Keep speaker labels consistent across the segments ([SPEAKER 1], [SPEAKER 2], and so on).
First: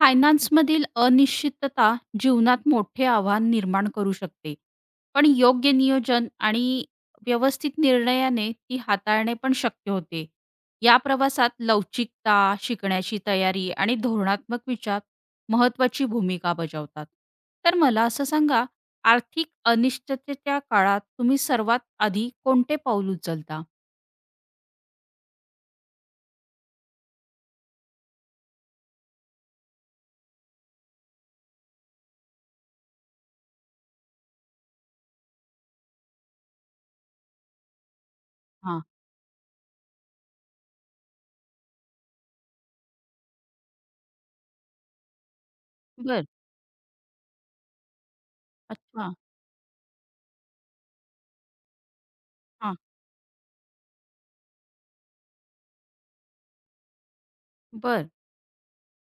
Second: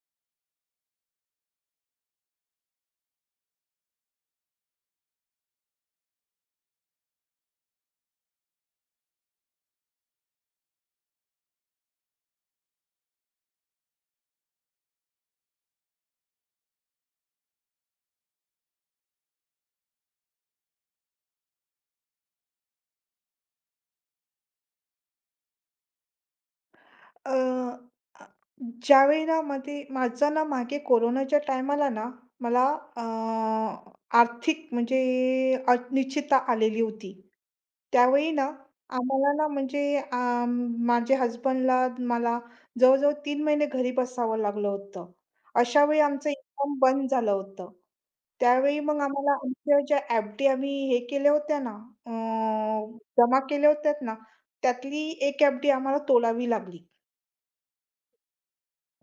[SPEAKER 1] फायनान्समधील अनिश्चितता जीवनात मोठे आव्हान निर्माण करू शकते. पण योग्य नियोजन आणि व्यवस्थित निर्णयाने ती हाताळणे पण शक्य होते. या प्रवासात लवचिकता, शिकण्याची तयारी आणि धोरणात्मक विचार महत्त्वाची भूमिका बजावतात. तर मला असं सांगा, आर्थिक अनिश्चिततेच्या काळात तुम्ही सर्वात आधी कोणते पाऊल उचलता?
[SPEAKER 2] अ, अ, ज्यावेळी ना मध्ये माझा ना मागे कोरोनाच्या टायमाला ना मला अ, आर्थिक म्हणजे अनिश्चितता आलेली होती. त्यावेळी ना
[SPEAKER 1] हां.
[SPEAKER 2] आम्हाला ना म्हणजे माझ्या हसबंडला मला जवळ-जवळ 3 महिने घरी बसावं लागलं होतं. अशा वेळी
[SPEAKER 1] बरं.
[SPEAKER 2] आमचं इन्कम बंद झालं होतं. त्यावेळी मग
[SPEAKER 1] अच्छा.
[SPEAKER 2] आम्हाला आमच्या ज्या एफ-डी आम्ही हे केल्या होत्या ना अ,
[SPEAKER 1] हां.
[SPEAKER 2] जमा केल्या होत्या ना, त्यातली एक एफ-डी आम्हाला तोलावी लागली.
[SPEAKER 1] बरं.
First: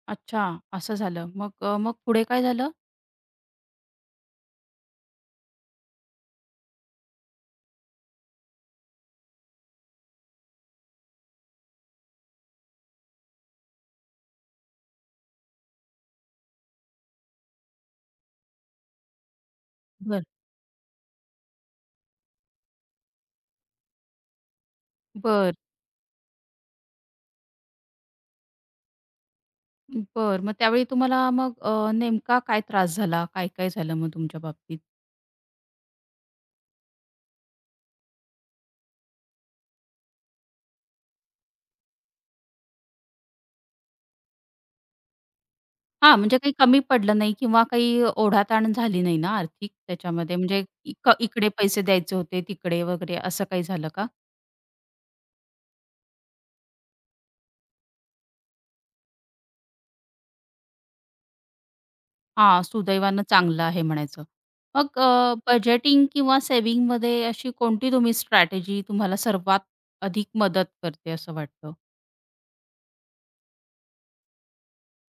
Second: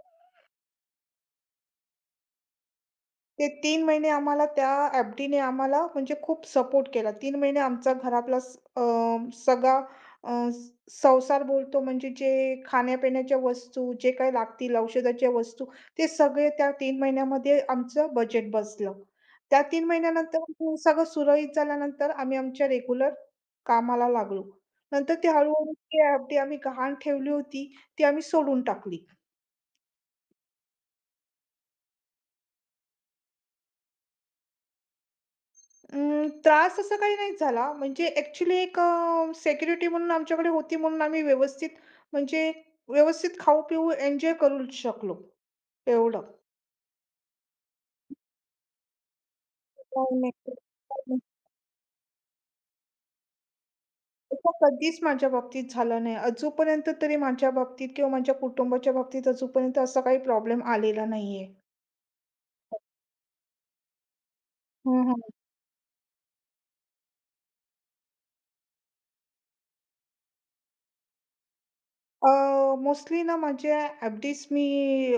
[SPEAKER 1] अच्छा. असं झालं. मग मग पुढे काय झालं?
[SPEAKER 2] ते 3 महिने आम्हाला त्या एफ-डीने आम्हाला म्हणजे खूप सपोर्ट केला. 3 महिने आमचा घरातला सगळा अ, संसार बोलतो म्हणजे जे खाण्यापिण्याच्या वस्तू, जे काही लागतील औषधाच्या वस्तू, ते सगळे त्या 3 महिन्यामध्ये आमचं बजेट बसलं. त्या 3
[SPEAKER 1] बरं.
[SPEAKER 2] महिन्यानंतर सगळं सुरळीत झाल्यानंतर आम्ही आमच्या रेग्युलर कामाला लागलो. नंतर ते हळू
[SPEAKER 1] बर,
[SPEAKER 2] ती एफ आम्ही गहाण ठेवली होती, ती आम्ही सोडून टाकली.
[SPEAKER 1] बरं. मग त्यावेळी तुम्हाला मग नेमका काय त्रास झाला? काय-काय झालं मग तुमच्या बाबतीत?
[SPEAKER 2] त्रास असा काही नाही झाला. म्हणजे ॲक्चुअली एक सिक्युरिटी म्हणून आमच्याकडे होती म्हणून आम्ही व्यवस्थित म्हणजे व्यवस्थित खाऊ-पिऊ एन्जॉय करू शकलो,
[SPEAKER 1] हां,
[SPEAKER 2] एवढं.
[SPEAKER 1] म्हणजे काही कमी पडलं नाही किंवा काही ओढाताण झाली नाही ना आर्थिक
[SPEAKER 2] नाही,
[SPEAKER 1] त्याच्यामध्ये? म्हणजे
[SPEAKER 2] नाही.
[SPEAKER 1] इकडे पैसे द्यायचे होते, तिकडे वगैरे असं काही झालं का?
[SPEAKER 2] असं कधीच माझ्या बाबतीत झालं नाही. अजूनपर्यंत तरी माझ्या बाबतीत किंवा माझ्या कुटुंबाच्या बाबतीत अजूनपर्यंत असा काही प्रॉब्लेम आलेला नाहीये.
[SPEAKER 1] हां, सुदैवानं चांगलं आहे म्हणायचं. मग
[SPEAKER 2] हं.
[SPEAKER 1] बजेटिंग किंवा सेव्हिंगमध्ये अशी कोणती तुम्ही स्ट्रॅटेजी तुम्हाला सर्वात अधिक मदत करते असं वाटतं?
[SPEAKER 2] अ, मोस्टली ना माझ्या एफडीज मी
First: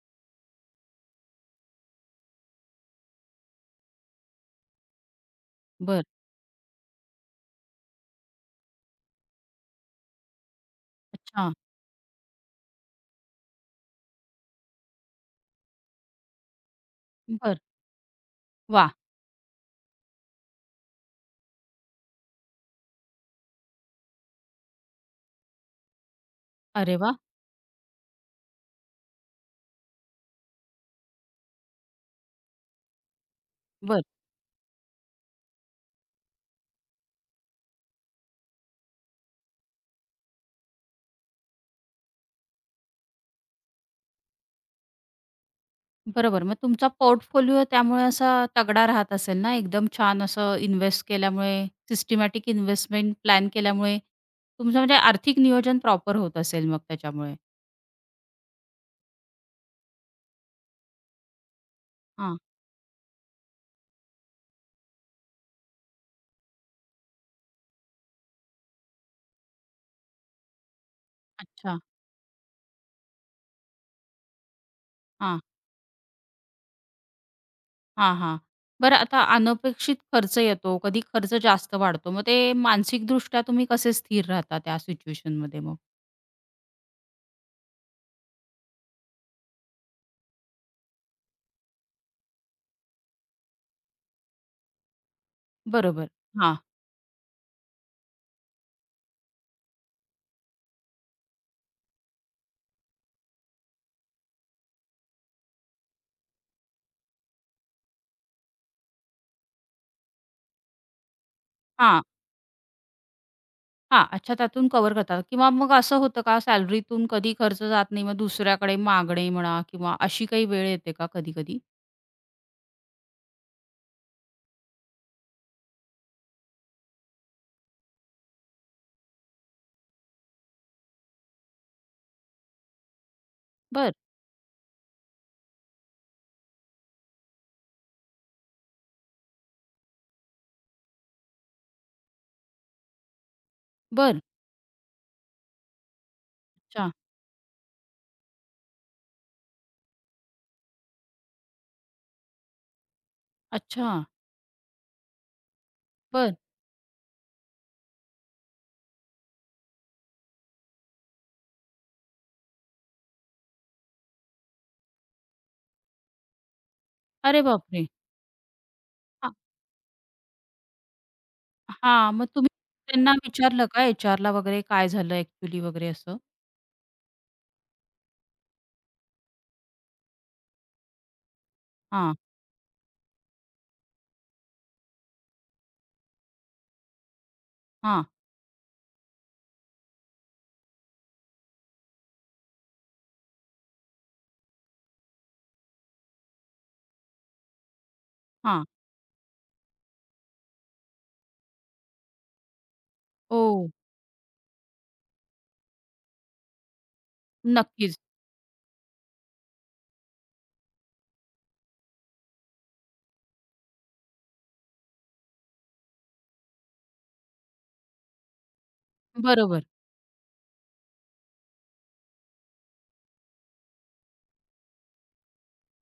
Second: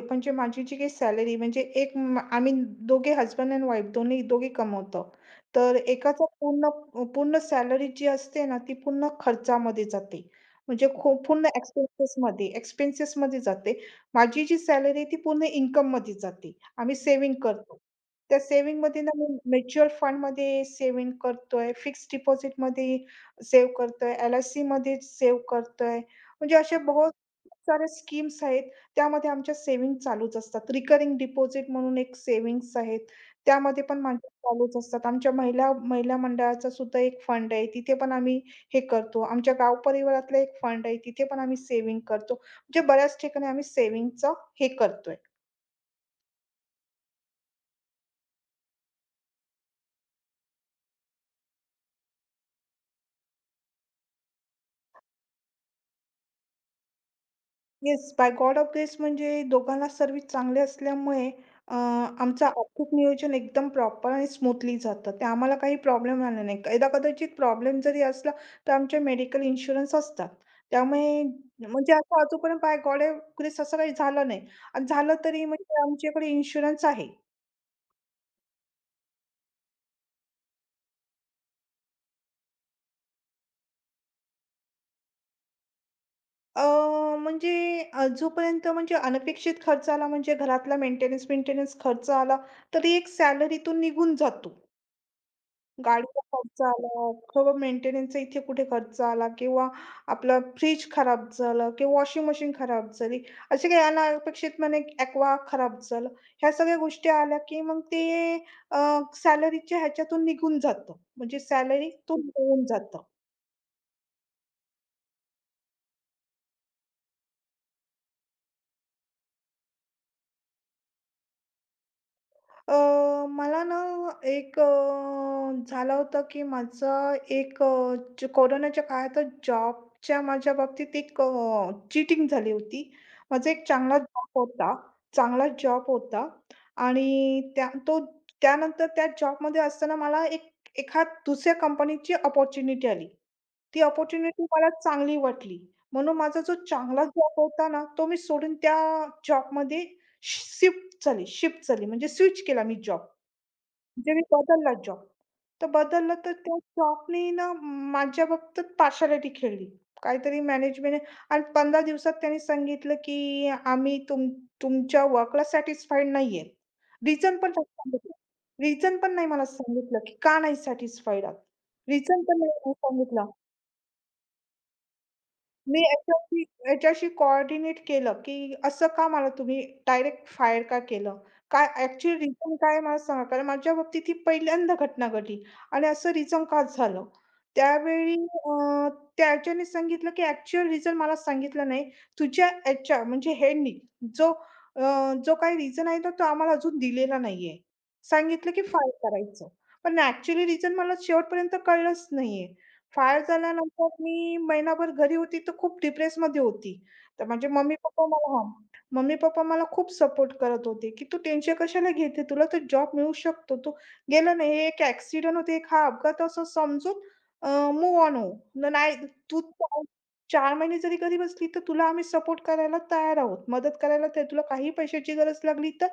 [SPEAKER 2] म्हणजे माझी जी काही सॅलरी म्हणजे आम्ही दोघे हस्बंड अँड वाईफ दोन्ही दोघे कमवतो, तर
[SPEAKER 1] बरं.
[SPEAKER 2] एकाचा पूर्ण पूर्ण सॅलरी जी असते ना ती पूर्ण खर्चामध्ये जाते. म्हणजे खूप पूर्ण
[SPEAKER 1] अच्छा.
[SPEAKER 2] expenses मध्ये एक्सपेन्सेसमध्ये जाते. माझी जी सॅलरी ती पूर्ण income मध्ये जाते. आम्ही सेव्हिंग
[SPEAKER 1] बरं.
[SPEAKER 2] करतो. त्या
[SPEAKER 1] वाह!
[SPEAKER 2] सेव्हिंगमध्ये ना मी म्युच्युअल फंडमध्ये सेव्हिंग करतोय, फिक्स्ड डिपॉझिटमध्ये सेव्ह करतोय, एल-आय-सीमध्ये सेव्ह करतोय. म्हणजे अशा
[SPEAKER 1] अरे
[SPEAKER 2] बहुत
[SPEAKER 1] वाह!
[SPEAKER 2] साऱ्या स्कीम्स आहेत. त्यामध्ये आमच्या सेव्हिंग चालूच असतात. रिकरिंग डिपॉझिट म्हणून एक सेव्हिंग्स आहेत. त्यामध्ये पण माझ्या चालूच असतात. आमच्या महिला महिला मंडळाचा सुद्धा एक फंड आहे. तिथे पण आम्ही हे करतो. आमच्या गाव परिवारातला एक फंड आहे. तिथे पण आम्ही सेव्हिंग करतो. म्हणजे बऱ्याच ठिकाणी आम्ही सेव्हिंगचं हे करतोय.
[SPEAKER 1] बरोबर. मग तुमचा पोर्टफोलिओ त्यामुळे असा तगडा राहत असेल ना, एकदम छान असं इन्व्हेस्ट केल्यामुळे, सिस्टमॅटिक इन्व्हेस्टमेंट प्लॅन केल्यामुळे तुमचं म्हणजे आर्थिक नियोजन प्रॉपर होत असेल मग त्याच्यामुळे.
[SPEAKER 2] Yes, by God of grace म्हणजे दोघांना सर्व्हिस चांगले असल्यामुळे अ,
[SPEAKER 1] हां,
[SPEAKER 2] आमचं आर्थिक नियोजन एकदम प्रॉपर आणि स्मूथली जातं. ते आम्हाला काही प्रॉब्लेम आला नाही. एकदा कदाचित प्रॉब्लेम जरी असला, तर आमचे मेडिकल इन्शुरन्स असतात. त्यामुळे
[SPEAKER 1] अच्छा.
[SPEAKER 2] म्हणजे असं अजूनपर्यंत बाय गॉड ऑफ ग्रेस असं काही झालं नाही आणि झालं
[SPEAKER 1] हां,
[SPEAKER 2] तरी म्हणजे आमच्याकडे इन्शुरन्स आहे.
[SPEAKER 1] हां, हां. बरं आता अनपेक्षित खर्च येतो, कधी खर्च जास्त वाढतो. मग ते मानसिकदृष्ट्या तुम्ही कसे स्थिर राहता त्या सिच्युएशनमध्ये मग?
[SPEAKER 2] अ, म्हणजे जोपर्यंत म्हणजे अनपेक्षित खर्च आला म्हणजे घरातला मेंटेनन्स मेंटेनन्स खर्च आला, तरी एक सॅलरीतून निघून जातो.
[SPEAKER 1] बरोबर.
[SPEAKER 2] गाडीचा
[SPEAKER 1] हां,
[SPEAKER 2] खर्च आला, थोडं मेंटेनन्सचा इथे कुठे खर्च आला किंवा आपलं फ्रिज खराब झालं किंवा वॉशिंग मशीन खराब झाली. असे काही अनपेक्षितपणे ॲक्वा खराब झालं. ह्या सगळ्या गोष्टी आल्या, की मग ते अ, सॅलरीच्या ह्याच्यातून निघून जातं. म्हणजे
[SPEAKER 1] हां.
[SPEAKER 2] सॅलरीतून होऊन जातं.
[SPEAKER 1] हां, अच्छा त्यातून कव्हर करतात किंवा मग असं होतं का सॅलरीतून कधी खर्च जात नाही, मग दुसऱ्याकडे मागणे म्हणा किंवा अशी काही वेळ येते का कधी-कधी?
[SPEAKER 2] अ, मला ना एक झालं होतं की माझं एक कोरोनाच्या काळातच जॉबच्या माझ्या बाबतीत एक चीटिंग झाली होती. माझा एक
[SPEAKER 1] बर
[SPEAKER 2] चांगला जॉब होता चांगला जॉब होता आणि त्यानंतर त्या जॉबमध्ये असताना मला एक एखाद दुसऱ्या कंपनीची अपॉर्च्युनिटी आली. ती
[SPEAKER 1] बर
[SPEAKER 2] अपॉर्च्युनिटी मला चांगली वाटली. म्हणून माझा जो
[SPEAKER 1] अच्छा,
[SPEAKER 2] चांगला जॉब होता ना, तो मी सोडून त्या जॉबमध्ये शि शिफ्ट झाली शिफ्ट झाली म्हणजे स्विच केला मी जॉब.
[SPEAKER 1] अच्छा.
[SPEAKER 2] म्हणजे मी बदलला जॉब. तर बदललं, तर
[SPEAKER 1] बरं.
[SPEAKER 2] त्या जॉबनी ना माझ्या बाबतीत पार्शालिटी खेळली. काहीतरी मॅनेजमेंटने आणि 15 दिवसात त्यांनी सांगितलं, की "आम्ही तुमच्या वर्कला सॅटिस्फाईड नाही. रिझन
[SPEAKER 1] अरे
[SPEAKER 2] पण नाही
[SPEAKER 1] बापरे!
[SPEAKER 2] सांगितलं. रिझन पण नाही
[SPEAKER 1] हां,
[SPEAKER 2] मला सांगितलं, की का नाही सॅटिस्फाईड आहात.
[SPEAKER 1] हां.
[SPEAKER 2] रिझन
[SPEAKER 1] मग
[SPEAKER 2] पण
[SPEAKER 1] तुम्ही
[SPEAKER 2] नाही मला
[SPEAKER 1] त्यांना
[SPEAKER 2] सांगितला.
[SPEAKER 1] विचारलं का एचआरला वगैरे काय झालं ॲक्चुअली
[SPEAKER 2] मी
[SPEAKER 1] वगैरे असं?
[SPEAKER 2] याच्याशी याच्याशी कोऑर्डिनेट केलं, की असं का मला तुम्ही डायरेक्ट फायर का केलं? काय
[SPEAKER 1] हां,
[SPEAKER 2] ॲक्चुअल रिझन काय आहे मला सांगा? कारण माझ्या बाबतीत ही पहिल्यांदा घटना घडली आणि असं रिझन का झालं?
[SPEAKER 1] हां,
[SPEAKER 2] त्यावेळी त्याच्याने सांगितलं, की ॲक्चुअल रिझन मला सांगितलं नाही. तुझ्या ह्याच्या म्हणजे ह्यांनी जो अ, जो काही रिझन आहे ना, तो आम्हाला अजून दिलेला नाहीये. सांगितलं, की
[SPEAKER 1] हां.
[SPEAKER 2] फायर करायचं. पण ॲक्चुअली रिझन मला शेवटपर्यंत कळलंच नाहीये. फायर
[SPEAKER 1] हो,
[SPEAKER 2] झाल्यानंतर मी महिनाभर घरी होती, तर खूप डिप्रेसमध्ये होती. तर माझे
[SPEAKER 1] नक्कीच.
[SPEAKER 2] मम्मी-पप्पा मला हां, मम्मी-पप्पा मला खूप सपोर्ट करत होते, की "तू टेन्शन कशाला घेते? तुला तर जॉब मिळू शकतो. तू गेलं ना, हे एक ॲक्सिडेंट होते, एक हा अपघात असं समजून अ, ऑन हो. नाही, तू
[SPEAKER 1] बरोबर.
[SPEAKER 2] 4 महिने जरी घरी बसली, तर तुला आम्ही सपोर्ट करायला तयार आहोत. मदत करायला तयार, तुला काही पैशाची गरज लागली, तर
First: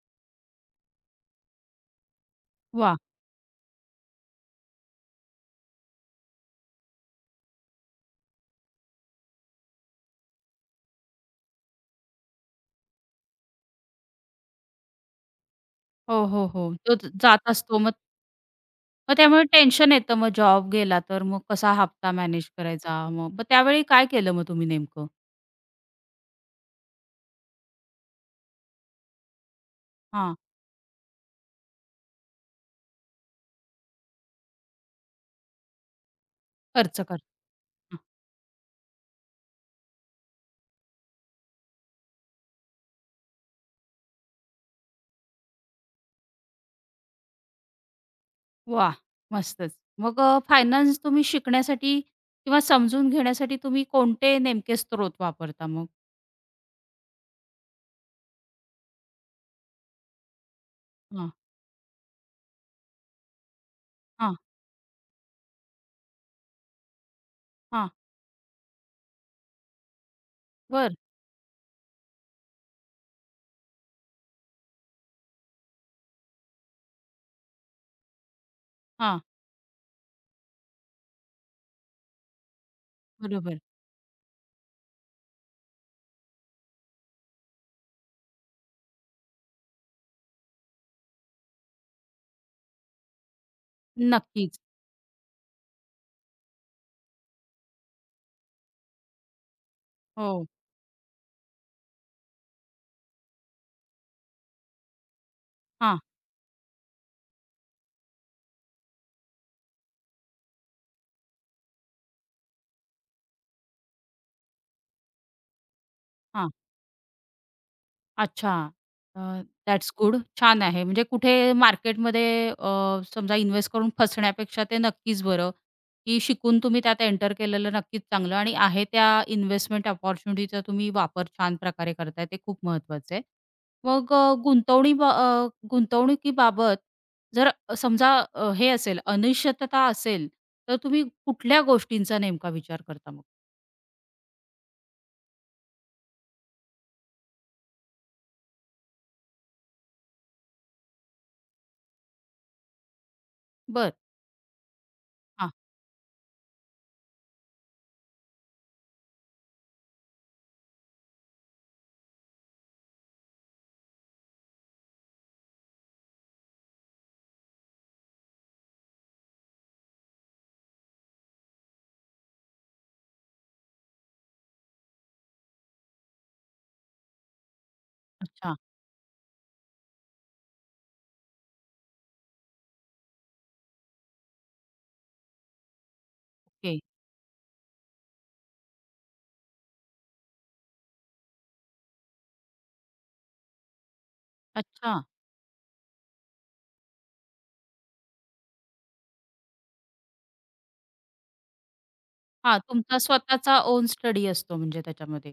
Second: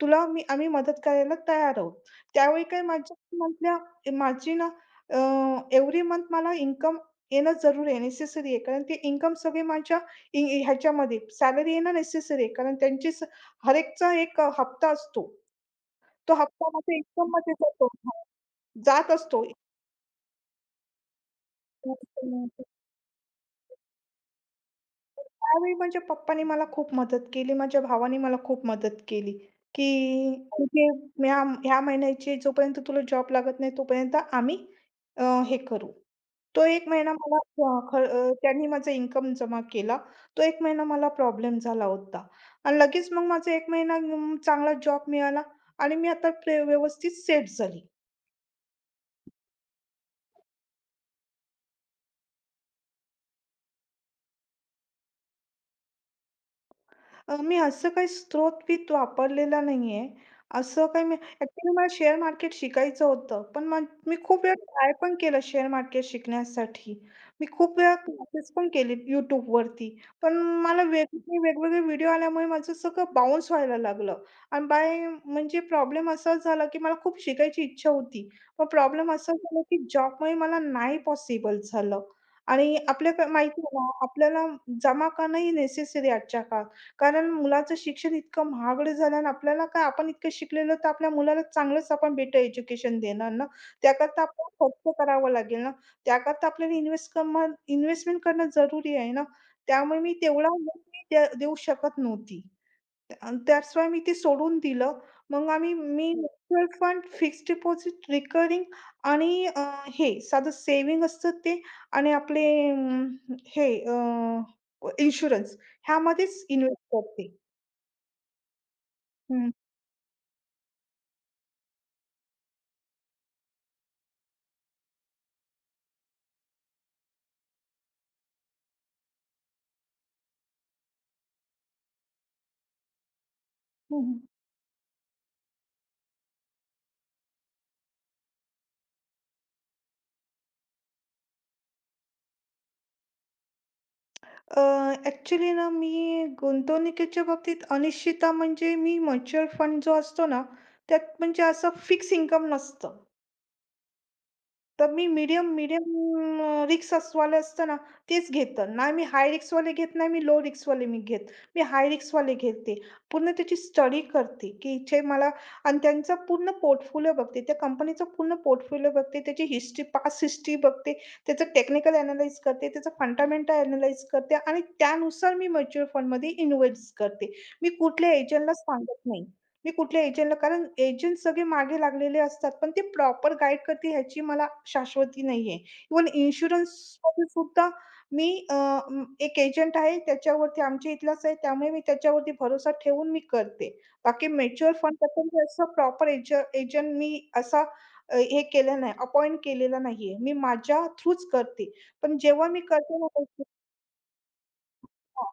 [SPEAKER 2] तुला मी आम्ही मदत करायला तयार आहोत." त्यावेळी काय
[SPEAKER 1] वाह!
[SPEAKER 2] माझ्या म्हटल्या माझी ना अ, एव्हरी मंथ मला इन्कम येणं जरुरी आहे, नेसेसरी आहे. कारण ते इन्कम सगळे माझ्या इ इ- ह्याच्यामध्ये सॅलरी येणं नेसेसरी आहे. कारण त्यांची स हर एकचा एक हप्ता असतो.
[SPEAKER 1] हो,
[SPEAKER 2] तो
[SPEAKER 1] हो,
[SPEAKER 2] हप्ता
[SPEAKER 1] हो. तो
[SPEAKER 2] माझ्या
[SPEAKER 1] जात
[SPEAKER 2] इन्कममध्ये
[SPEAKER 1] असतो
[SPEAKER 2] जातो.
[SPEAKER 1] मग
[SPEAKER 2] हां, जात
[SPEAKER 1] मग त्यामुळे
[SPEAKER 2] असतो.
[SPEAKER 1] टेन्शन येतं मग जॉब गेला तर मग कसा हप्ता मॅनेज करायचा? मग मग त्यावेळी काय केलं मग तुम्ही नेमकं?
[SPEAKER 2] त्यावेळी म्हणजे पप्पांनी मला खूप मदत केली. माझ्या भावाने मला खूप मदत केली, की तुझे ह्या ह्या महिन्याचे जोपर्यंत तुला जॉब लागत नाही, तोपर्यंत आम्ही हे करू. तो 1
[SPEAKER 1] खर्च
[SPEAKER 2] महिना
[SPEAKER 1] करतो.
[SPEAKER 2] मला त्यांनी माझा इन्कम जमा केला. तो 1 महिना मला प्रॉब्लेम झाला होता आणि लगेच मग माझा 1 महिना चांगला जॉब मिळाला आणि मी आता व्यवस्थित सेट झाली.
[SPEAKER 1] वाह! मस्तच. मग फायनान्स तुम्ही शिकण्यासाठी किंवा समजून घेण्यासाठी तुम्ही कोणते नेमके स्त्रोत वापरता मग?
[SPEAKER 2] मी असं काही स्त्रोतवित वापरलेला नाहीये. असं काही मी
[SPEAKER 1] हां,
[SPEAKER 2] ॲक्चुअली मला शेअर मार्केट शिकायचं होतं. पण मग मी
[SPEAKER 1] हां,
[SPEAKER 2] खूप वेळा ट्राय पण केलं शेअर मार्केट शिकण्यासाठी. मी खूप
[SPEAKER 1] हां.
[SPEAKER 2] वेळा क्लासेस पण केले YouTubeवरती. पण मला
[SPEAKER 1] बरं.
[SPEAKER 2] वेगवेगळे वेगवेगळे व्हिडिओ आल्यामुळे माझं सगळं बाउन्स व्हायला लागलं. आणि बाय म्हणजे प्रॉब्लेम असा झाला, की मला खूप शिकायची इच्छा होती. पण प्रॉब्लेम
[SPEAKER 1] हां,
[SPEAKER 2] असा झाला, की जॉबमुळे मला नाही पॉसिबल झालं. आणि आपल्याकडे माहिती
[SPEAKER 1] बरोबर.
[SPEAKER 2] आहे ना, आपल्याला जमा करणंही नेसेसरी आजच्या काळात. कारण मुलाचं शिक्षण इतकं महागडं झालं आणि आपल्याला काय आपण इतकं शिकलेलो तर आपल्या मुलाला चांगलंच आपण बेटर एज्युकेशन देणार ना. त्याकरता
[SPEAKER 1] नक्कीच.
[SPEAKER 2] आपल्याला खर्च करावा लागेल ना. त्याकरता आपल्याला इन्व्हेस्टमेंट करणं जरुरी आहे ना. त्यामुळे मी
[SPEAKER 1] हो.
[SPEAKER 2] तेवढा वेळ मी देऊ शकत नव्हती. अन् दॅट्स वाय मी ते सोडून दिलं. मग आम्ही
[SPEAKER 1] हां,
[SPEAKER 2] मी हं. Mutual fund, fixed deposit, recurring आणि हे साधं सेव्हिंग असतं, ते आणि आपले अं, हे इन्शुरन्स ह्यामध्येच
[SPEAKER 1] हां.
[SPEAKER 2] इन्व्हेस्ट करते.
[SPEAKER 1] अच्छा. अ,
[SPEAKER 2] हं.
[SPEAKER 1] That's good. छान आहे. म्हणजे कुठे मार्केटमध्ये समजा इन्व्हेस्ट करून फसण्यापेक्षा ते नक्कीच बरं, की शिकून तुम्ही त्यात एंटर केलेलं नक्कीच चांगलं आणि आहे त्या इन्व्हेस्टमेंट अपॉर्च्युनिटीचा तुम्ही वापर छान प्रकारे करताय. ते खूप महत्वाचं आहे.
[SPEAKER 2] हं,
[SPEAKER 1] मग
[SPEAKER 2] हं.
[SPEAKER 1] अ, गुंतवणी बा अ, गुंतवणुकीबाबत जर समजा हे असेल, अनिश्चितता असेल, तर तुम्ही कुठल्या गोष्टींचा नेमका विचार करता मग?
[SPEAKER 2] ना मी गुंतवणुकीच्या बाबतीत अनिश्चितता म्हणजे मी म्युच्युअल फंड जो असतो ना, त्यात म्हणजे असं फिक्स इन्कम नसतं.
[SPEAKER 1] बरं.
[SPEAKER 2] तर मी मीडियम
[SPEAKER 1] हां.
[SPEAKER 2] मीडियम रिस्क असवालं असतं ना, तेच घेतं. नाही मी हाय रिस्कवाले घेत नाही, मी लो रिस्कवाले मी घेत. मी हाय रिस्कवाले घेते. पूर्ण त्याची स्टडी करते, की जे मला आणि त्यांचा पूर्ण पोर्टफोलिओ बघते. त्या कंपनीचा पूर्ण पोर्टफोलिओ बघते, त्याची पास्ट हिस्ट्री बघते, त्याचं टेक्निकल अॅनलाईज करते, त्याचं फंडामेंटल अॅनलाईज करते आणि त्यानुसार मी म्युच्युअल फंडमध्ये इन्व्हेस्ट करते. मी कुठल्या एजंटला
[SPEAKER 1] अच्छा.
[SPEAKER 2] सांगत नाही. मी कुठल्या एजंटला कारण एजंट सगळे मागे लागलेले असतात, पण ते प्रॉपर गाईड करतील ह्याची मला शाश्वती नाहीये. Even
[SPEAKER 1] okay.
[SPEAKER 2] इन्शुरन्समध्ये सुद्धा मी एक एजंट आहे त्याच्यावरती आमच्या इथलाच आहे, त्यामुळे मी त्याच्यावरती भरोसा ठेवून करते. बाकी म्युच्युअल
[SPEAKER 1] अच्छा.
[SPEAKER 2] फंडबद्दल मी असं प्रॉपर एजंट मी असा अ, हे केलं नाही, अपॉइंट केलेला नाहीये. मी माझ्या थ्रूच करते. पण जेव्हा
[SPEAKER 1] हां,
[SPEAKER 2] मी करते
[SPEAKER 1] तुमचा
[SPEAKER 2] ना गोष्टी,
[SPEAKER 1] स्वतःचा ओन स्टडी असतो म्हणजे त्याच्यामध्ये.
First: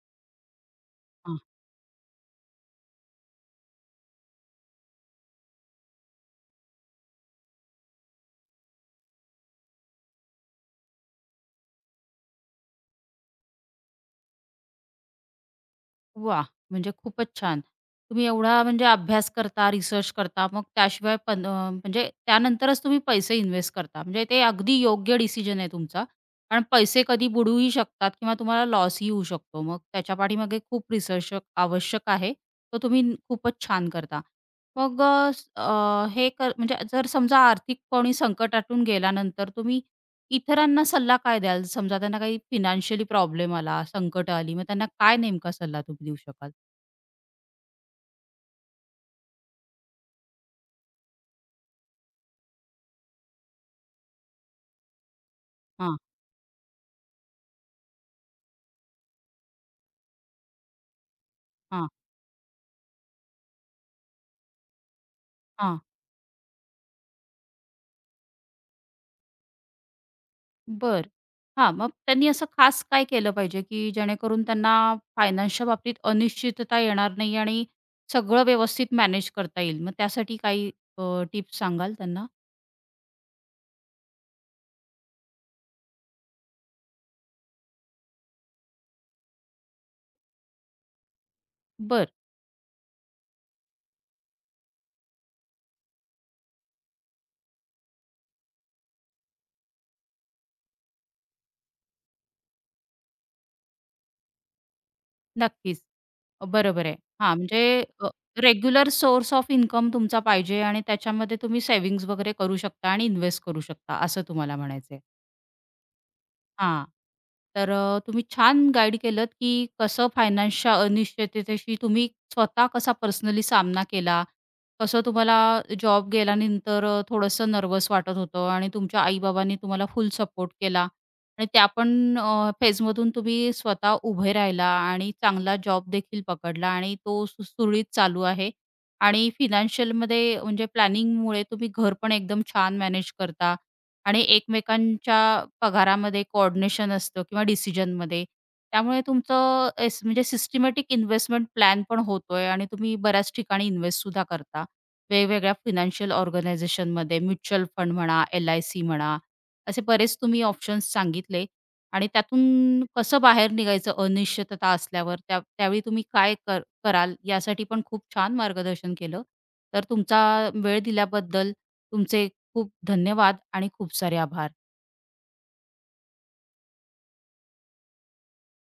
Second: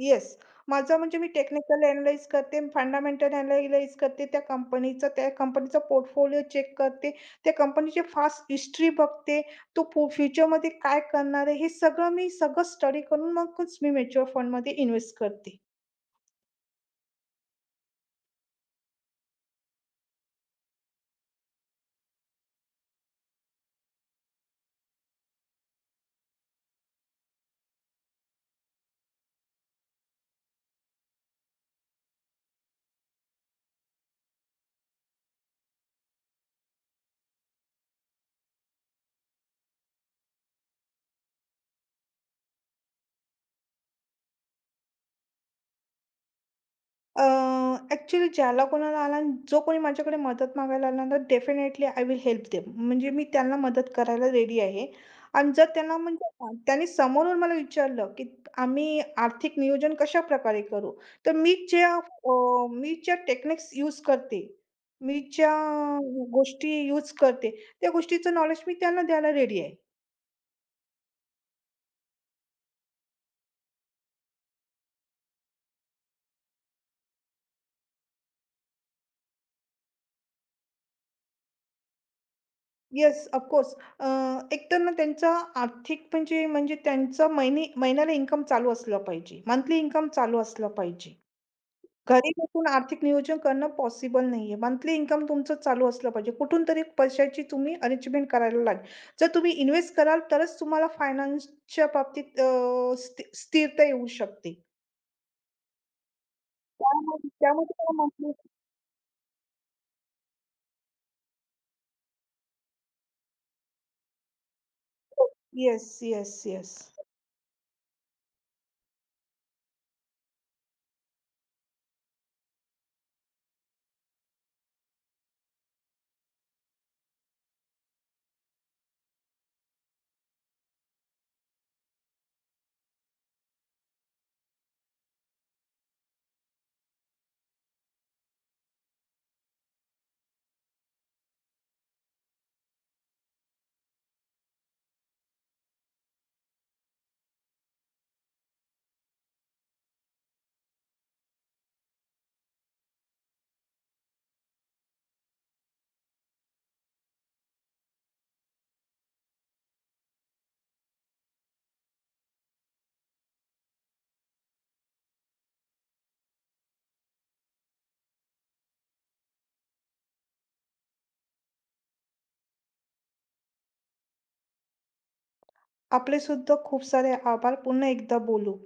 [SPEAKER 2] येस. माझं म्हणजे मी
[SPEAKER 1] हां.
[SPEAKER 2] टेक्निकल अॅनलाईज करते, फंडामेंटल अॅनलाईज करते, त्या कंपनीचा पोर्टफोलिओ चेक करते, त्या कंपनीची फास्ट हिस्ट्री बघते, तो फ्युचरमध्ये काय करणार आहे, हे सगळं स्टडी करून मगच मी म्युच्युअल फंडमध्ये इन्व्हेस्ट करते.
[SPEAKER 1] वा, म्हणजे खूपच छान. तुम्ही एवढा म्हणजे अभ्यास करता, रिसर्च करता, मग त्याशिवाय पण म्हणजे त्यानंतरच तुम्ही पैसे इन्व्हेस्ट करता. म्हणजे ते अगदी योग्य डिसिजन आहे तुमचा. कारण पैसे कधी बुडूही शकतात किंवा तुम्हाला लॉसही होऊ शकतो. मग त्याच्या पाठीमागे खूप रिसर्च आवश्यक आहे. तो तुम्ही खूपच छान करता. मग अ, स अ, हे कर म्हणजे जर समजा आर्थिक कोणी संकटातून गेल्यानंतर तुम्ही इतरांना सल्ला काय द्याल? समजा त्यांना काही फिनान्शियली प्रॉब्लेम आला, संकट आली, मग त्यांना काय नेमका सल्ला तुम्ही देऊ शकाल?
[SPEAKER 2] अ, ॲक्चुअली ज्याला कोणाला जो कोणी माझ्याकडे मदत मागायला आला ना, तर definitely I will help them. म्हणजे मी त्यांना मदत करायला रेडी आहे. आणि जर त्यांना
[SPEAKER 1] हां,
[SPEAKER 2] म्हणजे हां, त्यांनी समोरून मला विचारलं, की आम्ही आर्थिक नियोजन कशाप्रकारे करू? तर
[SPEAKER 1] हां,
[SPEAKER 2] मी ज्या टेक्निक्स यूज करते, मी ज्या
[SPEAKER 1] हां.
[SPEAKER 2] गोष्टी यूज करते, त्या गोष्टीचं नॉलेज मी त्यांना द्यायला रेडी आहे.
[SPEAKER 1] बर, हां, मग त्यांनी असं खास काय केलं पाहिजे, की जेणेकरून त्यांना फायनान्सच्या बाबतीत अनिश्चितता येणार नाही आणि सगळं व्यवस्थित मॅनेज करता येईल? मग त्यासाठी काही टिप्स सांगाल त्यांना?
[SPEAKER 2] Yes, of course. अ, एकतर ना त्यांचा आर्थिक म्हणजे म्हणजे त्यांचं महिने महिन्याला इन्कम चालू असलं पाहिजे. मंथली इन्कम चालू असलं पाहिजे.
[SPEAKER 1] बरं,
[SPEAKER 2] घरी बसून आर्थिक नियोजन करणं पॉसिबल नाहीये. मंथली इन्कम तुमचं चालू असलं पाहिजे. कुठून तरी पैशाची तुम्ही अरेंजमेंट करायला लागेल. जर तुम्ही इन्व्हेस्ट कराल तरच तुम्हाला फायनान्सच्या बाबतीत अ, स्थि स्थिरता येऊ शकते.
[SPEAKER 1] नक्कीच. बरोबर आहे.
[SPEAKER 2] त्यामुळे
[SPEAKER 1] हां, म्हणजे
[SPEAKER 2] त्यामुळे
[SPEAKER 1] रेग्युलर सोर्स ऑफ इन्कम तुमचा पाहिजे आणि त्याच्यामध्ये तुम्ही सेव्हिंग्ज वगैरे करू शकता आणि इन्व्हेस्ट करू शकता, असं तुम्हाला म्हणायचंय.
[SPEAKER 2] Yes, yes, yes.
[SPEAKER 1] हां. तर तुम्ही छान गाईड केलंत, की कसं फायनान्सच्या अनिश्चिततेशी तुम्ही स्वतः कसा पर्सनली सामना केला. कसं तुम्हाला जॉब गेल्यानंतर थोडंसं नर्वस वाटत होतं आणि तुमच्या आई-बाबांनी तुम्हाला फुल सपोर्ट केला आणि त्या पण फेजमधून तुम्ही स्वतः उभे राहिला आणि चांगला जॉब देखील पकडला आणि तो सुरळीत चालू आहे आणि फिनान्शियलमध्ये म्हणजे प्लॅनिंगमुळे तुम्ही घर पण एकदम छान मॅनेज करता आणि एकमेकांच्या पगारामध्ये कोऑर्डिनेशन असतं किंवा डिसिजनमध्ये. त्यामुळे तुमचं म्हणजे सिस्टमॅटिक इन्व्हेस्टमेंट प्लॅन पण होतोय आणि तुम्ही बऱ्याच ठिकाणी इन्व्हेस्टसुद्धा करता. वेगवेगळ्या फायनान्शियल ऑर्गनायझेशनमध्ये म्युच्युअल फंड म्हणा, एल-आय-सी म्हणा, असे बरेच तुम्ही ऑप्शन्स सांगितले आणि त्यातून कसं बाहेर निघायचं अनिश्चितता असल्यावर त्या त्यावेळी तुम्ही काय कराल यासाठी पण खूप छान मार्गदर्शन केलं. तर तुमचा वेळ दिल्याबद्दल, तुमचे खूप धन्यवाद आणि खूप सारे आभार.
[SPEAKER 2] आपले सुद्धा खूप सारे आभार. पुन्हा एकदा बोलू.